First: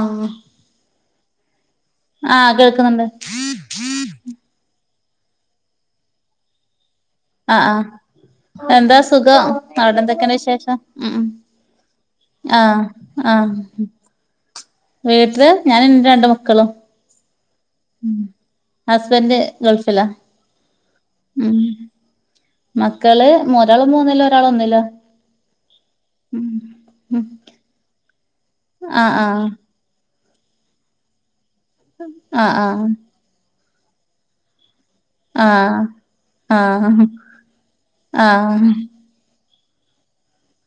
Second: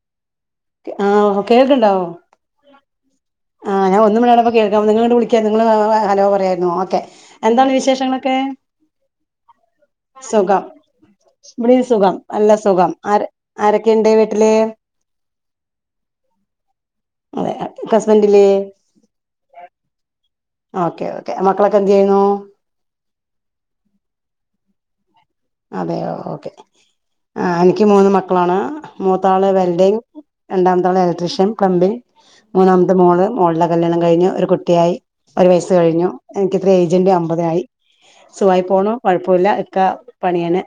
ആഹ് ആഹ് ഓ കേൾക്കുണ്ടാവോ കേൾക്കുന്നുണ്ട് ആഹ് ഞാൻ ഒന്ന് മണിയാണ കേൾക്ക നിങ്ങൾ ഇങ്ങോട്ട് വിളി ച്ചേ നിങ്ങൾ ഹലോ പറയമായിന്നോ ഓക്കെ ആഹ് എന്താണ് ആഹ് വിശേഷങ്ങളൊക്കെ എന്താ സുഖം അവിടെ എന്തൊക്കെയാണ് സുഖം വിശേഷം ഉം ഉം ഇവിടെയും സുഖം നല്ല ആഹ് സുഖം ആര് ആഹ് ആരൊക്കെ ഉണ്ട് വീട്ടില് വീട്ടില് ഞാനും എന്റെ രണ്ട് മക്കളും അതെ ഉം ഹസ്ബൻഡില്ലേ ഹസ്ബനൻഡ് ഗൾഫിലാ ഓക്കെ ഓക്കെ ഉം മക്കളൊക്കെ എന്ത് ചെയ്യുന്നു മക്കള് ഒരാള് മുന്നില് ഒരാളൊന്നിലാ അതെയോ ഓക്കെ ആഹ് എനിക്ക് മൂന്ന് മക്കളാണ് ആഹ് മൂത്താള് വെൽഡിങ് രണ്ടാമത്താള് ഇലക്ട്രീഷ്യൻ പ്ലംബിംഗ് ആഹ് മൂന്നാമത്തെ മോള് മോളുടെ കല്യാണം കഴിഞ്ഞ് ഒരു കുട്ടിയായി ഒരു വയസ് ആഹ് കഴിഞ്ഞു ആഹ് എനിക്ക്ത്ര ആഹ് ഏജന്റ് അമ്പതിനായി സുഖായി ആഹ് പോണ് കൊഴപ്പില്ല ക്കെ പണിയാണ്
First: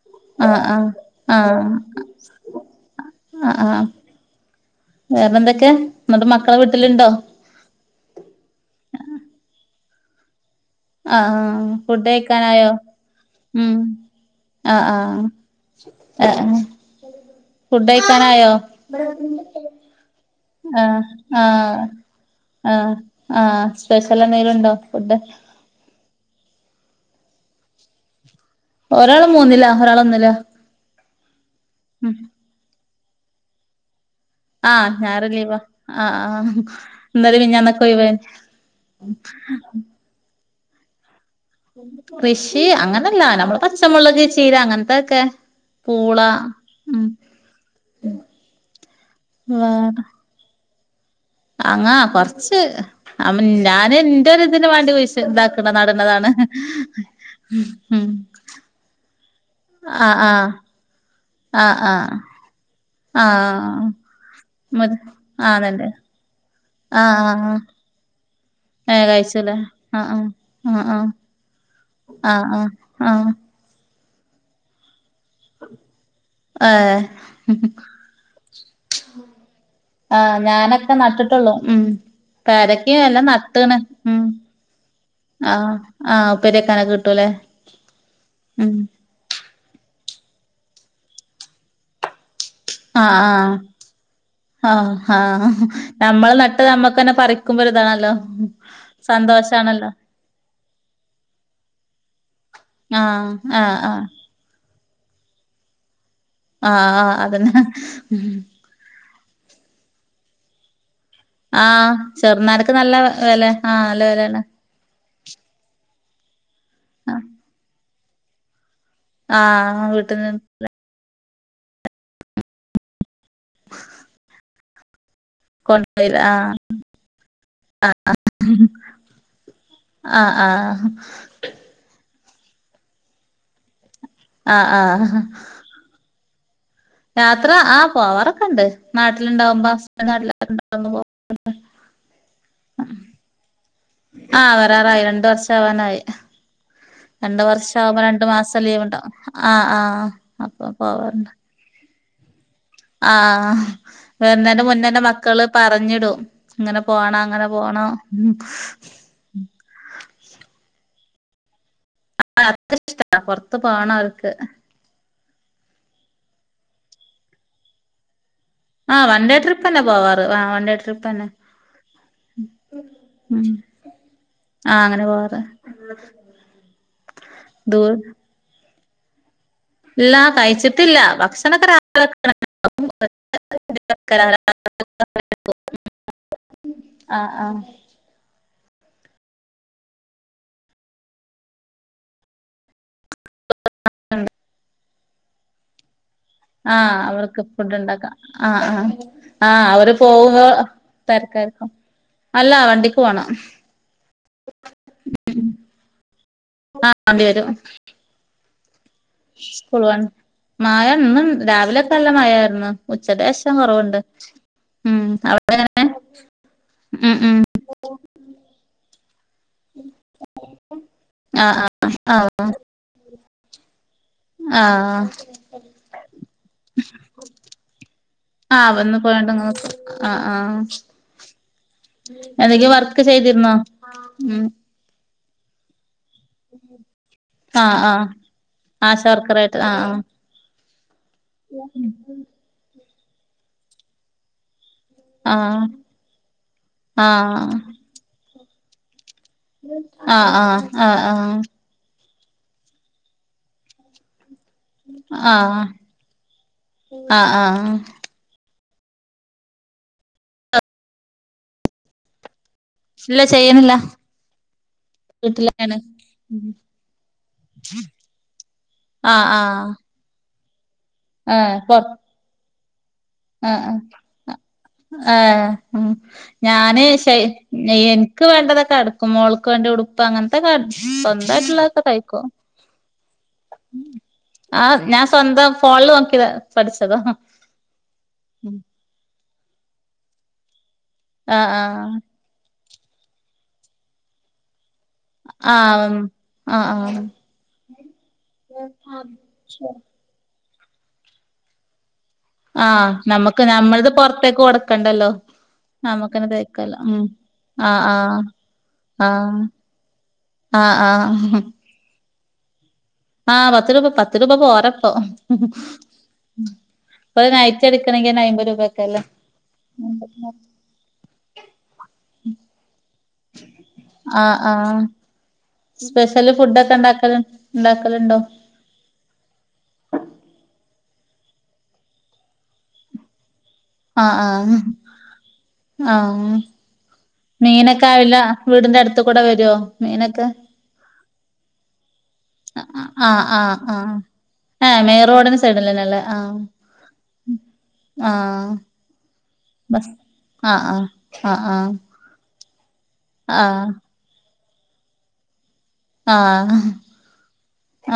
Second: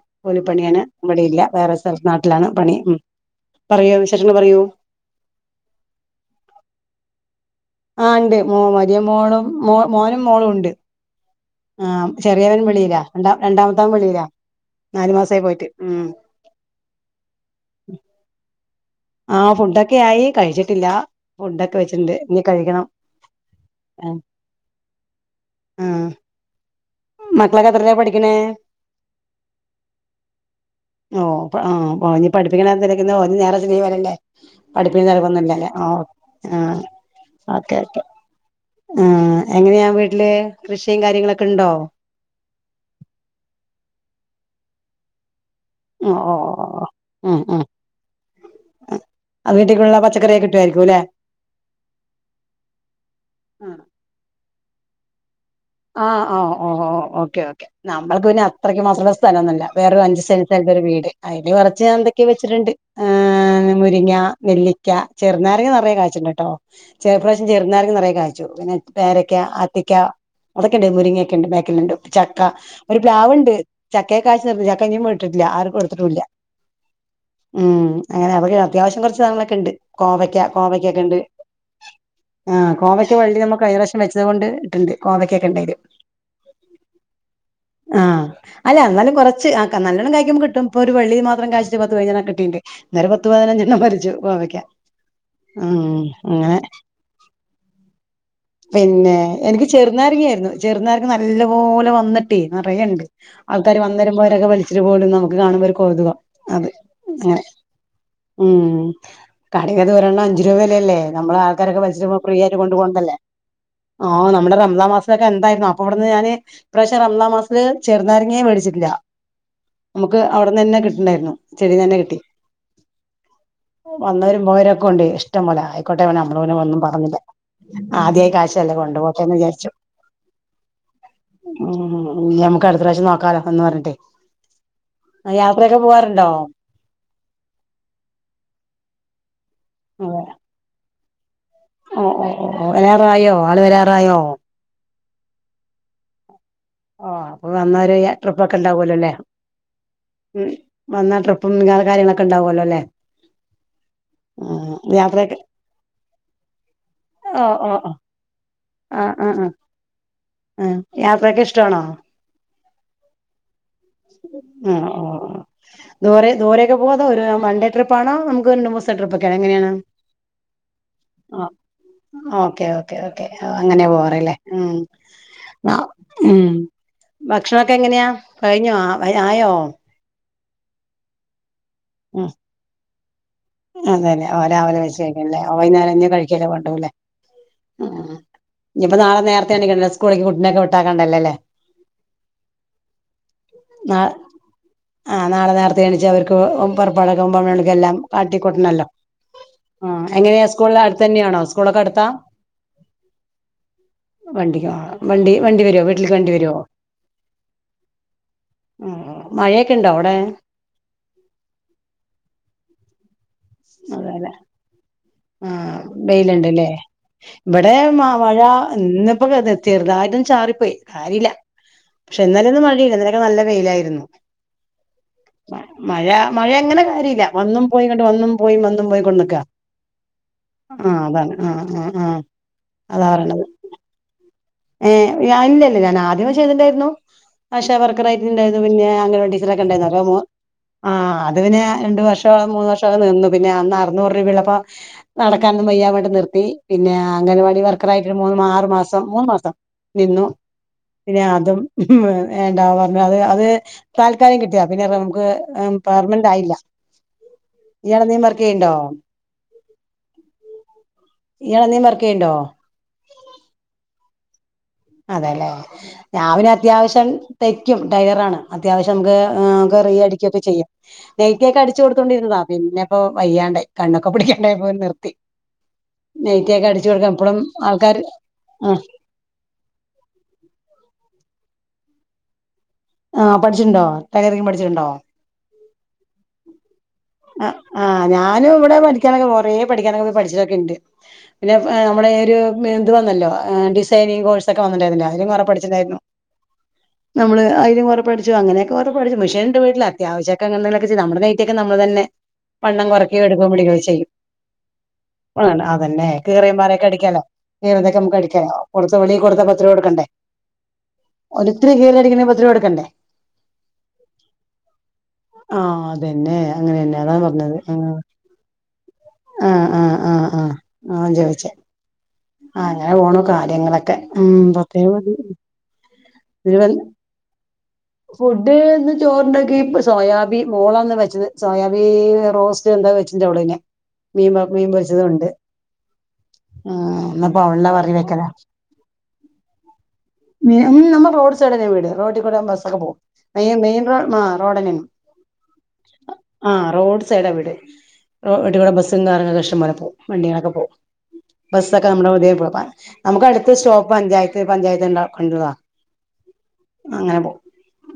ആഹ് ആഹ് കുലിപ്പണിയാണ് ആഹ് ഇവിടെ ഇല്ല വേറെ ആഹ് സ്ഥലത്ത് നാട്ടിലാണ് പണി ഉം ആഹ് ആഹ് പറയൂ വിശേഷങ്ങൾ പറയൂ വേറെ എന്തൊക്കെ എന്നിട്ട് മക്കളെ വീട്ടിലുണ്ടോ ആഹ് ഉണ്ട് മോ വലിയ മോളും മോനും മോളും ഉണ്ട് ആഹ് ആഹ് ആ ഫുഡ് ചെറിയവൻ കഴിക്കാനായോ വെളിയിലാ രണ്ടാ ഉം രണ്ടാമത്തവൻ വെളിയിലാ ആഹ് നാലു ആഹ് മാസായി പോയിട്ട് ഉം ആഹ് ഫുഡ് കഴിക്കാനായോ ആഹ് ഫുഡോക്കെ ആയി കഴിച്ചിട്ടില്ല ആഹ് ഫുഡൊക്കെ ആഹ് വെച്ചിട്ടുണ്ട് ഇനി കഴിക്കണം ആഹ് ആഹ് സ്പെഷ്യൽ എന്തെങ്കിലും ഉണ്ടോ ഫുഡ് ആഹ് മക്കളൊക്കെത്രലാ പഠിക്കണേ ഒരാള് മൂന്നിലാ ഒരാള് ഒന്നിലാ ഓ ആഹ് ഉം ഇനി പഠിപ്പിക്കണന്തേലും ഇന്ന് ഒരു നേരത്തിനീ വരില്ലേ ആഹ് പഠിപ്പി ഞായറ് ലീവാ തിരക്കൊന്നുംല്ലല്ലേ ആഹ് ആഹ് ഇന്നലിം ഓക്കെ മിഞ്ഞാന്നൊക്കെ ഓക്കെ ഒഴിവേനി ആഹ് എങ്ങനെയാ വീട്ടില് കൃഷിയും കാര്യങ്ങളൊക്കെ ഉണ്ടോ? കൃഷി അങ്ങനല്ലാ നമ്മൾ പച്ചമുളക് ചീര അങ്ങനത്തക്കെ ഓ പൂള ഓ ഓ ഉം ഉം അത് വീട്ടേക്കുള്ള പച്ചറിയൊക്ക കിട്ടുമായിരിക്കും അല്ലെ? അങ്ങാ കൊറച്ച് അവ ഞാൻ എന്റെ ഒരു ഇതിന് വേണ്ടി ഇതാ ആഹ് ഓ ഓ ഓക്കെ ഓക്കെ ഉം നമ്മൾക്ക് പിന്നെ അത്രക്ക് മാത്രം സ് സ്ഥംന്നല്ല വേറും ആഹ് അഞ്ചസെന്റ്‌ ആഹ് സ്ഥലത്ത് ഒരു വീട് അതില് ആഹ് ആഹ് കുറച്ച്ന്തൊക്കെ വച്ചട്ടുണ്ട് ആഹ് മുരിങ്ങ ങ്ങ നെല്ലിക്ക മത് ചെറു നാരങ്ങ ആണല്ലേ നിറെ കായിച്ചുണ്ട് കേട്ടോ ഈ ആഹ് പ്രാവശ്യം ചെറു നാരങ്ങ നിറെ കായിച്ചു പിന്നെ പേര ചെല ആഹ് ആഹ് അതൊക്കെണ്ട് ആഹ് മുരിങ്ങിയൊക്കെ ഉണ്ട് ബാക്കിലുണ്ട് ആഹ് ചക്ക ആഹ് ഒരു ആഹ് ആഹ് പ്ലാവ്ണ്ട് ചക്ക [unintelligible] ട്ടില്ല ആർക്കും കൊടുത്തിട്ടില്ല ഏഹ് ഉം അങ്ങനെ അവിടെ അത്യാവശ്യം കുറച്ച് സാധനങ്ങളൊക്കെ ഉണ്ട് ആഹ് കോവയ്ക്ക ഞാനൊക്കെ കോവയ്ക്കൊക്കെ ഉണ്ട് നട്ടിട്ടുള്ളൂ ഉം ആഹ് പേരക്കയും കോവയ്ക്ക് എല്ലാം വള്ളി നമുക്ക് കഴിഞ്ഞാ നട്ട്ണ് പ്രാവശ്യം ഉം വച്ചത് കൊണ്ട് ഇണ്ട് കോവക്കൊക്കെ ആഹ് ഉണ്ടാല് ആഹ് ഉപ്പേരിവെക്കാനൊക്കെ കിട്ടൂലേ ആഹ് ഉം അല്ല എന്നാലും കുറച്ച് ആഹ് ആഹ് നല്ലോണം കഴിക്കപ്പം കിട്ടും ഇപ്പോ ഒരു വള്ളി മാത്രം കായിച്ചപ്പോ പത്ത് പതിഞ്ചനൊക്കെ കിട്ടീട്ടുണ്ട് ആഹ് ആഹ് ആഹ് ഉം നമ്മൾ അങ്ങനെ നട്ട് നമ്മക്ക് പറിക്കുമ്പോ താണല്ലോ സന്തോഷാണ് ചെറുനാരങ്ങ ആയിരുന്നു ചെറുനാരങ്ങ നല്ല പോലെ വന്നിട്ടേ നിറയുണ്ട് ആഹ് ആഹ് ആൾക്കാര് ആഹ് വരുന്നോരും മ്പോന്നൊരൊക്കെ വലിച്ചു പോലും നമുക്ക് അത് കാണുമ്പോ ഒരു കൗതുകം അതേ ആഹ് ആഹ് അങ്ങനെ അതന്നെ ഉം കടയിൽ ഒരെണ്ണം അഞ്ച് രൂപ വിലയല്ലേ നമ്മളെ ആൾക്കാരൊക്കെ ആഹ് [unintelligible] ഫ്രീ ആയിട്ട് ചെറുനാരക്ക് കൊണ്ട് നല്ല പോണ്ടതല്ലേ വെല നല്ല ആഹ് വെലേണ് നമ്മുടെ റമളാൻ മസൊക്കെ എന്തായിരുന്നുഅപ്പൊ ഇവിടുന്ന് ഞാൻ ഇപ്രാവശ്യം ആ റമളാൻ മാസം ചെറുനാരങ്ങേ മേടിച്ചിട്ടില്ല ആഹ് നമുക്ക് വീട്ടിന്ന് അവിടന്ന് തന്നെ കിട്ടേ ഉണ്ടർന്നു കിച്ചണിൽ തന്നെ കിട്ടി വന്നവരും പോയൊരൊക്കെ കൊണ്ടോയി ഇഷ്ടം പോല ആയിക്കോട്ടെ അവനെ കൊണ്ടോയില്ല നമ്മട് ഒന്നും പറഞ്ഞില്ല ആദ്യ ക്യാഷ് അല്ലെ കൊണ്ട് പോക്കട്ടെ ന്നു വിചാരിച്ചു ആഹ് ആഹ് ഞമക്ക് അടുത്ത പ്രാവശ്യം നോക്കാലോ എന്ന് പറഞ്ഞിട്ടേ ആഹ് ആഹ് ആഹ് യാത്രയക്കെ പോവാറുണ്ടോ യാത്ര ആഹ് പോവാറൊക്കെ ഉണ്ട് നാട്ടിലുണ്ടാവുമ്പോ ഓ ഹസ്ബൻഡ് നാട്ടിലുണ്ടാവുമ്പോ ഓ ഓ ഓ വരാറായോ ആള് വരാറായോ? ആഹ് വരാറായി രണ്ട് വർഷാവാനായി. ഓ രണ്ട് അപ്പൊ വർഷം വന്നൊരു ആകുമ്പോ രണ്ടു ട്രിപ്പൊക്കെ മാസം ലീവ് ഉണ്ടാവല്ലോ അല്ലേ ഉണ്ടാവും ആ ആ അപ്പൊ പോവാറുണ്ട്. [unintelligible] കാര്യങ്ങള ആഹ് വെരുന്നേന്റെ ഉം മുന്നേ് യാത്രയൊക്കെ മക്കള് പറഞ്ഞിടും ഇങ്ങനെ പോണ അങ്ങനെ പോണം ആഹ ആ ആ ആ യാത്രൊക്കെ ഇഷ്ടണോ യാത്ര ഇഷ്ട പുറത്ത് പോണം അവർക്ക് ദു ദുരെക്കെ പോവാ തോ ഒരു വൺഡേ ട്രിപ്പണോ നു രണ്ട് മൂസ ആഹ് വൺ ട്രിപ്പൊക്കെ ഡേ എങ്ങനെയാണ് ട്രിപ്പന്നെ പോവാറ് ആഹ് വൺ ഡേ ട്രിപ്പന്നെ ആ ഓക്കേ ഓക്കേ ഓക്കേ ഉം അങ്ങനെ പോവാറല്ലേ ഉം ആഹ് അങ്ങനെ പോവാറ് ആ ഉ ഭക്ഷണൊക്കെ ദൂ എങ്ങനെയാ കഴിഞ്ഞോ ആയോ ഇല്ല കഴിച്ചിട്ടില്ല ഭക്ഷണ [inaudible] അതെല്ലെ രാവിലെ വെച്ച കഴരിക്കല്ലേ വൈകുന്നരം ഇഞ് കഴിക്കൻ ഇള്ളത് കൊണ്ട [unintelligible] ആഹ ഇഞ്ഞപ്പോ നാളെ നേരത്തെ എണിക്കണ സ്കൂളക്ക് കുട്ടിനൊക്കെ വിട്ടാക്കാണ്ടല്ലേല്ലേ ന ആ നാളെ നേരത്തെ എണച്ച് അവർക്ക് ആഹ് അവർക്ക് ഫുഡ് പറപ്പടക്കുമ്പക്കെല്ലാം ഉണ്ടാക്കാം ആഹ് കാട്ടിക്കൊട്ടണല്ലോ ആഹ് ആഹ് അവര് ആ പോകുമ്പോ എങ്ങനെയാ സ്കൂളിൽ അടുത്ത് തന്നെയാണോ തിരക്കായിരിക്കും സ്കൂളക്കെടുത്താ അല്ല വണ്ടിക്ക് പോണം വണ്ടിക്കാ വണ്ടി വണ്ടി വരുവോ വീട്ടിലക്ക് വണ്ടി വരുവോ ആഹ് വണ്ടി വരും ആ മഴയൊക്കെ ഉണ്ടോ അവിടെ [unintelligible] മഴ ഇന്ന് രാവിലെ നല്ല മഴായിരുന്നു ഉച്ചക്കെഷം കുറവുണ്ട് ഉ ആഹ വെയില്ണ്ട്ല്ലേ ഉം ഇവിടെ മഴ ഇന്നിപ്പോ ചെറുതായിട്ടൊന്ന് ചാറിപ്പോയി കാര്യമില്ല ആഹ് ആഹ് പക്ഷെ ആഹ് ഇന്നലെ ഒന്നും മഴയില്ല ഇന്നലൊക്കെ നല്ല വെയിലായിരുന്നു ആഹ് മഴ മഴ എങ്ങനെ കാര്യല്ല വന്നും പോയി വന്നും പോയി വന്നും പോയി കൊണ്ട്ക്ക ആഹ ആ ആ ആ അതാറണത് ചെയ്തിരുന്നോ ഉം ഏ ഇല്ലല്ല ഞാൻ അ ചെയ്തിട്ടണ്ടായിരുന്നു ആഹ് ആശാവർക്കർ ആഹ് ആയിട്ടുണ്ടായിരുന്നു പിന്നെ ആശാ അംഗൻവാടി വർക്കറായിട്ട് ടീച്ചറൊരക്കെ ആഹ് ഉണ്ടായിരുന്നു [inaudible] ആഹ് അത് പിന്ന രണ്ട വർഷോ മൂന്ന് വർഷോ നിന്നു പിന്നെ അന്ന് അറുന്നൂറ് രൂപ ഉള്ളപ്പോ ആഹ് ആഹ് നടക്കാനും വയ്യവോണ്ട് നിർത്തി പിന്നെ ആഹ് അംഗൻവാടി വർക്കർ ആയിട്ട് ഒരു മൂന്ന് ആറു മാസം മൂന്ന് നിന്നു ആഹ് ആഹ് പിന്നെ ആഹ് അതും എഹ് പറഞ്ഞ അത് അത് [inaudible] കാര്യം കിട്ടിയ പിന്നെ നമുക്ക് ആഹ് ആഹ് പെർമനന്റ് ആയില്ല ആഹ് ആഹ് ഇയാൾ എന്തെങ്കിലും വർക്കെയുണ്ടോ ഇയാൾ എന്തേലും വർക്കെയ്‌ണ്ടോ? ഇല്ല ചെയ്യണില്ല അതെല്ലേ വീട്ടിലാണ് ഞാ പിന്നെ അത്യാവശ്യം തൈക്കും ടൈലറാണ് അത്യാവശ്യം ആഹ് ആഹ് നമുക്ക് [unintelligible] യടിക്കൊക്ക ചെയ്യും നൈറ്റി ആഹ് ഒക്കെ പൊ അടിച്ച് കൊടുത്തോണ്ടിരുന്നതാ പിന്നെ ആഹ് വയ്യാണ്ടായി ആഹ് കണ്ണക്കെ പിടിക്കണ്ടായപ്പോ നിർത്തി ഏഹ് ഉം നെയ്റ്റി ഒക്കെ ഞാന് അടിച്ചു കൊടുക്കാൻ ശെ ഇപ്പഴും ആൾക്കാർ എനിക്ക് വേണ്ടതൊക്കെ അടുക്കും മോൾക്ക് വേണ്ടി ഉടുപ്പ് അങ്ങനത്തെൊക്കെ സ്വന്തമായിട്ടുള്ളതൊക്കെ തയ്ക്കും. ആ പഠിച്ചിട്ടുണ്ടോ ടൈലറിങ് ആ പഠിച്ചിട്ടുണ്ടോ ഞാൻ സ്വന്തം ഫോണിൽ നോക്കി പഠിച്ചത ആ് ആ് ഞാനും ഇവിടെ പഠിക്കാനൊക്കെ ഒറേ പഠിക്കാനൊക്കെ പോ പഠിച്ചിട്ടൊക്കെ ഇണ്ട് ആഹ് പിന്നെ ആഹ് നമ്മള ഒരു ഇത് വന്നല്ലോ ഡിസൈനിങ് കോഴ്സ് ഒ വന്നിണ്ടായിർന്നില്ലേ അതിലും കുറെ ആഹ് പഠിച്ചിണ്ടായിരുന്നു ആഹ് ആഹ് നമ്മള് അതിലും കുറെപ്പടിച്ചു അങ്ങനൊക്കെറപ്പടിച്ചു മഷീൻണ്ട് വീട്ടില് അത്യാവശ്യം അങ്ങനെ എന്തെങ്കിലും ഒക്കെ ചെയ്ത് നമ്മളെ നൈറ്റി ഒക്കെ നമ്മൾ തന്നെ വണ്ണം ആഹ് കുറക്കോ നമുക്ക് എടുക്കോ മടിക്കോ നമ്മളത് ചെയ്യും പൊറത്തേക്ക് കൊടുക്കണ്ടല്ലോ ആണ് അതന്നെ നമുക്കന്നെ കീറിയ തയ്ക്കാലോ പാറൊക്കെ ഉം അടിക്കാലോ ആഹ് കീറിയതൊക്ക ആഹ് നമുക്ക് അടിക്കാലോ കൊടുത്ത വെളിയിൽ ആഹ് കൊടുത്ത പത്ത് രൂപ കൊടുക്കണ്ടേ ആഹ് ഒത്തിരി കീറി അടിക്കണേൽ പ കൊടുക്കണ്ടേ? ആ പത്ത് രൂപ പത്ത് രൂപ പോരപ്പം. ആഹ് അതന്നെ അങ്ങനെന്നെ അതാ ഇപ്പൊ പറഞ്ഞത് നയ്റ്റി ആഹ് അടിക്കണെങ്കി ന്നെ അയ്മ്പത് രൂപക്കല്ലേ. [inaudible] ആഹ് ആഹ് ആഹ് ആഹ് ചോദിച്ചേ ആ അങ്ങനെ പോണു കാര്യങ്ങളൊക്കെ ഉം ആഹ് ആഹ് പ്രത്യേ സ്പെഷ്യല് ഫുഡ്ഡോക്കെ ണ്ടാക്കല് ഫുഡ് ഇന്ന് ചോർണ്ടെങ്കി ഇ സോയാബി മോളന്ന് വ ഇന്ന് സോയാബീ റോസ്റ്റ് എന്താ വെച്ചിണ്ട് അവളെന്നെ ആഹ് മീൻ വ ആഹ് മീൻപൊരിച്ചതുണ്ട്. ആഹ്. അവളെ മീനൊക്കെ കറി ആയിലെ വെക്കലാ വീടിന്റെ അടുത്ത് കൂടെ വരോ? മീനൊക്കെ. വ്ടെ റോ ബസ്സൊക്കെ ആഹ് പോവും ആഹ് ആഹ് [unintelligible] ആ ഏഹ് റോഡെന്നേണ് മെയിൻ റോഡിന് സൈഡിലന്നെല്ലേ ആഹ് ആ റോഡ്സൈഡ് വ്ടെ ആഹ് റോട്ട് ക്കൂടെ ബസ്സും കാറൊക്കെ ഇഷ്ട്ടംപ്പോലെ ബസ് പോവും വണ്ടികളൊക്കെ ആഹ് പോവും ആഹ് ആഹ് ബസ്സൊക്കെ മ്മള് [unintelligible] നമുക്ക് അടുത്ത് ആഹ് സ്റ്റോപ്പ് പഞ്ചായത്ത് പഞ്ചായത്ത്ണ്ട കണ്ടതാ. ആഹ്.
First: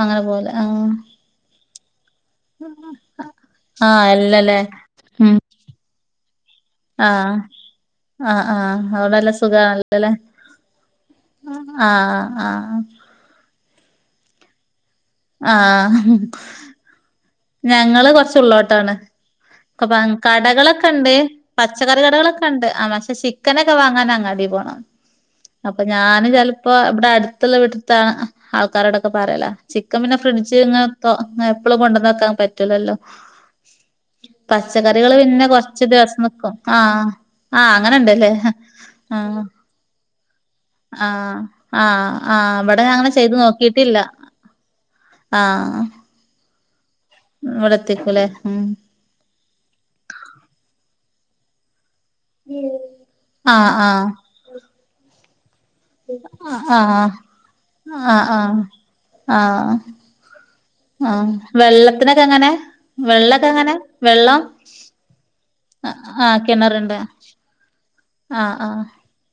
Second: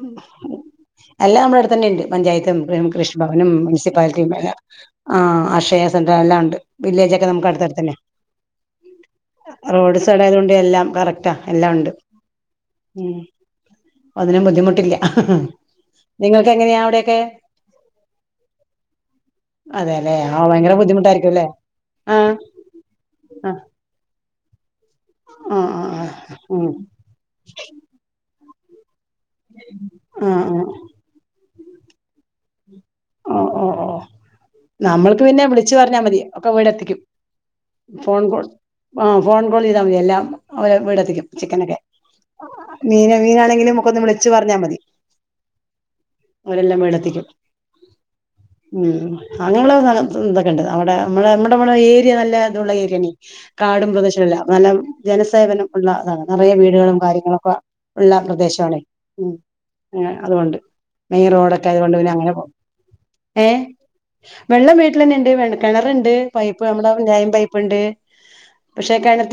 അങ്ങനെ പോവല് ആഹ് അല്ല. മ്മളെട്ത്തന്നെണ്ട് പഞ്ചായത്തും, മ് കൃഷിഭവനും, ആഹ് മുൻസിപ്പാലിറ്റിയും, എല്ലാ എല്ലല്ലേ ആ ഉം അക്ഷയസെ എല്ലാംണ്ട് വില്ലേജൊക്കെ ആഹ് നമ്മക്ക് അടുത്തടുത്തന്നെ. ആഹ് ആഹ് അവിടെ നല്ല റോഡ് സുഖാണല്ലോല്ലേ സൈഡായതൊണ്ട് എല്ലാം കറക്റ്റാ എല്ലാം ഉണ്ട് ആഹ് ആഹ് ഉം. അതിനും ബുദ്ധിമുട്ടില്ല. ആഹ് നിങ്ങൾക്ക് എങ്ങനെയാ അവിടെയൊക്കെ ഞങ്ങള് കൊറച്ചുള്ളോട്ടാണ്. അതെല്ലെ [unintelligible] ആ ഭയങ്കര കടകളൊക്കെ ണ്ട് ബുദ്ധിമുട്ടായിരിക്കും അല്ലേ പച്ചക്കറി ആഹ് കടകളൊക്കെ ണ്ട് ആ പഷെ ആഹ് ചിക്കനൊക്കെ വാങ്ങാൻ അങ്ങാടി പോണം അപ്പൊ ആഹ് ആഹ് ഞാന് ഉം ചെൽപ്പൊ ബ്ടെ അട്ത്തുള്ള വീട്ട്ത്തെ അ ആൾക്കാരോടൊക്കെ പറിയലാ ചിക്കൻ പിന്നെ ആഹ് ഫ്രിഡ്ജ് ആഹ് ഇങ്ങ തൊ ങ്ങപ്പളു കൊണ്ടന്നക്കാൻ പറ്റ് ഓ ഓ ഓ പച്ചക്കറികള് നമ്മൾക്ക് പിന്നെ വിളിച്ചു കൊറച്ച് പറഞ്ഞാ മതി ദിവസം ഒക്കെ നിക്കും വീടെത്തിക്കും. ആഹ് ആഹ് ഫോൺ അങ്ങനെണ്ടല്ലേ കോൾ ആ ഫോൺ ആഹ് കോള് ചെയ്തമതി എല്ലാ ആഹ് ആ ആ ഇവിടെ ഞാ അങ്ങനെ മീന് ചെയ്ത് മീനാണെങ്കിലും ഒക്കെ നോക്കിട്ടില്ല. ഒന്ന് വിളിച്ചു ആഹ്. ഓലെല്ലാ വീടെത്തിക്കും ഉം അങ്ങനെള്ളെ [unintelligible] തക്കണ്ട്. നമ്മള നമ്മുടെ വ്ടെ ഏരിയ നല്ല ഇതുള്ള ഏരിയാണെ ആഹ് കാടും പ്രദേശവുംല്ലാം നല്ല ജനസേവനം. ഉള്ള താണ് നെറയ ആഹ് ആഹ് വീടുകളും കാര്യങ്ങളൊക്കെ. ഉള്ള ആഹ് ആഹ് പ്രദേശമാണേ ഉം ആഹ് അതുകൊണ്ട്. മെയിൻ ആഹ് റോഡൊക്കെ ആയതുകൊണ്ട് പിന്നെ വെള്ളത്തിനൊക്കെ അങ്ങനെ എങ്ങനെ പോവും. ഏ വെള്ളൊക്കെ എങ്ങനെ വെള്ളം വീട്ടിലെനെണ്ട് വെ കെണറ്ണ്ട് ആഹ് പൈപ്പ് നമ്മട കിണറുണ്ട് ലൈൻ പൈപ്പ്ണ്ട്. ആഹ് ആഹ്.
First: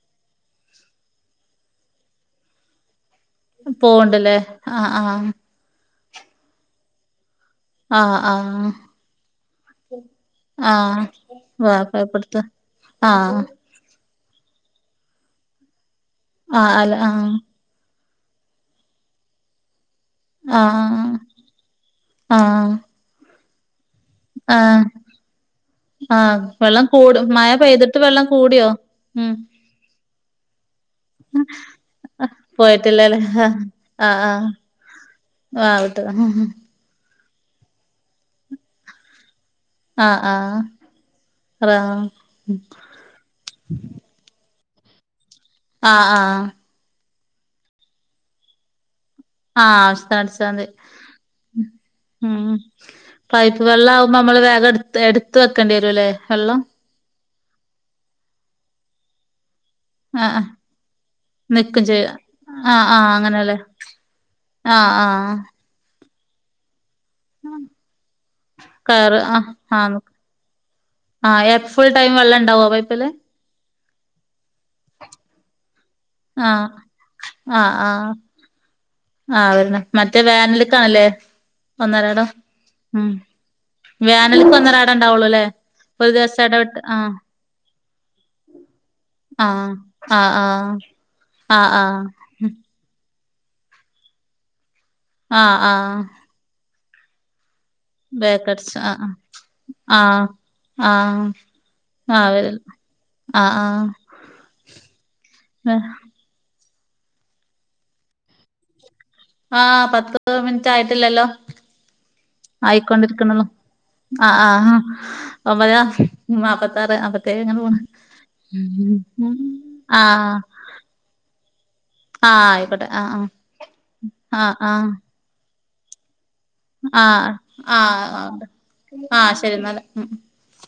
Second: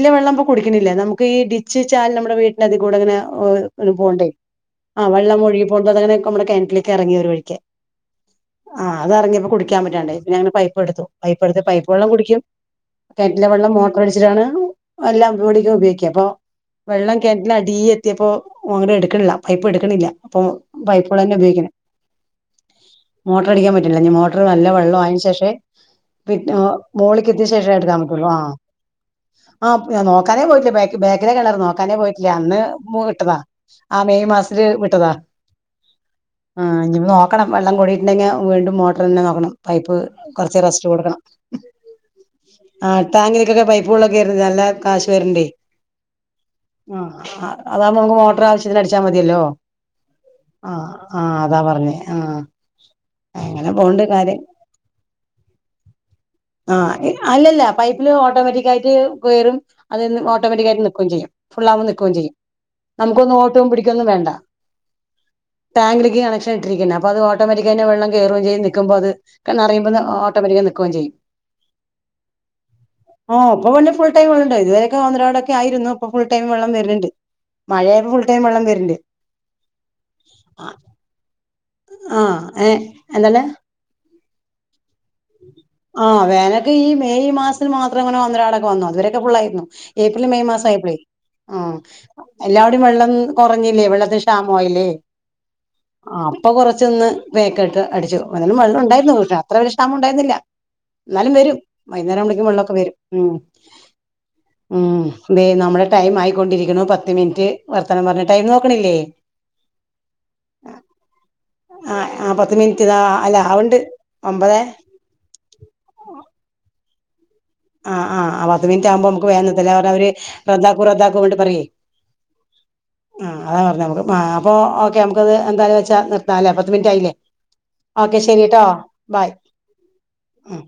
റ്റിലെ വെള്ളംപ്പൊ കുടിക്ക്ണില്ല നമുക്ക് ഈ ഡിച്ച്ചാൽ നമ്മടെ വീട്ടിന്റെതിക്കൂടെ ങ്ങനെ. ഓവ്ൽ ഇത് പോണ്ടേ പോവ്ണ്ട്ല്ലേ ആഹ് ആ ആഹ് വെള്ളം ഒഴുകി പോകുമ്പത്തന്നെ നമ്മുടെ കിണറ്റിലേക്ക് എറങ്ങി ഒരുവഴിക്കേ ആഹ് അത് അറിഞ്ഞപ്പോ കുടിക്കാൻ പറ്റാണ്ടായി പിന്നങ്ങനെ ആഹ് പൈപ്പെടുത്തു പൈപൊടുത്ത് പൈപ്പ് വെള്ളം വാപ്പയപ്പെടുത്ത കുടിക്കും. ആഹ് കെൻറ്റിലെ വെള്ളം മോട്ട്റടിച്ചിട്ടാണ്. എല്ലാം വീടിക ഉപയോഗിക്ക അപ്പൊ ആഹ് അല്ല വെള്ളം ആഹ് കെൻറ്റിലടീഎ ത്തിയപ്പോ ഒ അങ്ങട് എടുക്ക്ണില്ല പൈപ്പ് എടുക്ക്ണില്ല അപ്പൊ ആഹ് പൈപ്പുവെള്ളന്നെ ഉപയോഗിക്ക്ണെ. ആഹ് മോട്ട്ർ അടിക്കാൻ പറ്റ്ണില്ല ഞ് മോട്ട്ർ നല്ല ആഹ് വെള്ള ആയിന് ശേഷവെ. ആഹ് വിട്ട് വെള്ളം കൂടും മോളിക്ക് എത്തിയ മഴ ശേശെ ഇട്ക്കാൻ പെയ്തിട്ട് വെള്ളം പറ്റൊള്ളു ആ കൂടിയോ ഉം ആ ഞാ നോ ക്കടെ പോയ്ട്ടില്ല ബേ ബേക്കിലെ കെണർ നോക്കാനെ പോയിറ്റ്ല്യാ ആഹ് അന്ന് മു പോയിട്ടില്ലല്ലേ വിട്ടതാ ആ ആഹ് മെയ് ആഹ് മാസ്ൽ വിട്ടതാ. ആഹ് ആഹ് വിട്ടു ആ ഞ്പ്പൊ നോക്കണം വെള്ളം കൂടിട്ട്ണ്ടെങേ വീണ്ടും മോട്ട്റന്നെ നോക്കണം. പൈപ്പ് ആഹ് ആഹ് കൊറച്ച് റസ്റ്റ് കൊടുക്കണം. റ ആഹ് ആ ടാങ്കില്ക്കൊക്കെ പൈപ്പ് വെള്ളം കേര്ണത് ന്നല്ല കാശ് വര്ണ്ടെ. ആ ആ ആഹ്. അ ആ അതാവുമ്പ മ്മക്ക് മോട്ട്ർ ആവശ്യത്തിനടി ച്ചാ മതിയല്ലോ ആവശ്യത്തിന് അടിച്ചാ മതി ആ ആഹ് അതാ പറഞ്ഞേ. ആ ഉം പൈപ്പ് അങ്ങനെ വെള്ളം പോണ്ട് ആവുമ്പോ കാര്യം നമ്മള് വേഗം എടുത്ത് എടുത്ത് വെക്കണ്ടിവരും ല്ലേ വെള്ളം ആ അല്ലല്ല പൈപ്പില് ഓട്ടോമാറ്റിക്കായിട്ട് വേറും അതെന്നും ആഹ് ആഹ് ഓട്ടോമാറ്റിക്കായിട്ട് ന്നിക്കും ചെയ്യും ഫുള്ളാവുമ്പ ന്നിക്കും ചെയ്യും ആഹ് ആഹ് നമുക്കൊന്ന് അങ്ങനെല്ലേ ഓട്ടോമ് പിടിക്കൊന്നും വേണ്ട ആഹ് ആഹ് ട്ടാങ്കിലിക്ക് കണക്ഷൻ ഇട്ടിരിക്കുന്നെ അപ്പം അത് ഓട്ടോ മാറ്റിക്കയ്ന്റെ വെള്ളം കേറും ചെയ്യും നിക്കുമ്പത് കയറ് ക നറയുമ്പത് ഓട്ടോമാറ്റിക്കായി നിക്കും ചെയ്യും ആ എർ ഫുൾ ടൈം വെള്ളംണ്ടാവോ പൈപ്പില് ഓ ഓല് ഫുൾ ടൈ വെള്ളണ്ടയ് ഇതുവരെക്കെ ഒന്നരാടൊക്കെ ആയിരുന്നു ഇപ്പഫുൾ ടൈം ആഹ് വെള്ളം വെര്ന്ണ്ട് മഴയായപ്പോ ഫുൾ ടൈം വെള്ളം വെര്ണ്ട് ആ വര്ന്ന് മറ്റേ വേനൽക്കാലെ ആഹ ഏ എന്താലേ നൽക്കൊന്നരാ ആ വേനക്കെ ഈ ആഹ് മെയ് മാസത്തിൽ മാത്രം ങ്ങനെ ഒന്നരാടം ഒക്കെ വന്നു അതുവരൊക്കെ ഫുള്ളയിരുന്നു ആഹ് ഏപ്രിൽ ആഹ് മെയ് മാസം ആയപ്പളേ ആഹ് ആ ആഹ് ആഹ് എല്ലാവടേം വെള്ളം കൊറഞ്ഞില്ലേ വെള്ളത്തിന് ക്ഷാമോയില്ലേ ആഹ ആഹ് ഒന്ന് ബേക്കോട്ട് അടിച്ചു എന്നാലും ബേക്കടിച്ച വെള്ളം ആഹ് ഉണ്ടായിരുന്നു ക്ഷ അത്ര വല്യ ക്ഷാമം ആഹ് ഉണ്ടായിരുന്നില്ല ആഹ് എന്നാലും വരും വൈന്നേരം ആഹ് ആകുമ്പളെക്കും വരൽ വെള്ളൊക്കെ വരും ഉ ആഹ് ഉം തെ നമ്മടെ ആഹ് ടൈം ആയിക്കൊണ്ടിരിക്കുണു പത്ത് മിൻറ്റ് വർത്താനം പറഞ്ഞ ടൈംന്നോക്ക്ണില്ലേ ആഹ പത്ത്പ്പ മിൻറ്റ് ആയിട്ടില്ലല്ലോ ആ ആ പത്ത് മിനിറ്റ് ഇതാ അല്ല ആയിക്കൊണ്ടിരിക്കുന്നുള്ളു ആവണ്ട് ആ ഒമ്പത് ആ ഒമ്പതെ ന്നാപ്പത്താറ് അമ്പ തെ ഇങ്ങനെ പോണ് ആ ആ ആ പത്ത് മിനിറ്റ് ആകുമ്പോ നമുക്ക് വേഗം നിർത്തല്ലേ ആഹ ആഹ അതാ പറഞ്ഞ നമുക്ക് മാബോ ആഹ് ആഹ് ഓക്കെ നമുക്കത് എന്തായാ നാലെ പത്ത് മിനിറ്റ് ആയില്ലേ ആഹ് ആഹ് ഓക്കെ ശരി ആഹ് ട്ടോ ബൈ ആഹ് ശരി എന്നാല് ഉം ഉ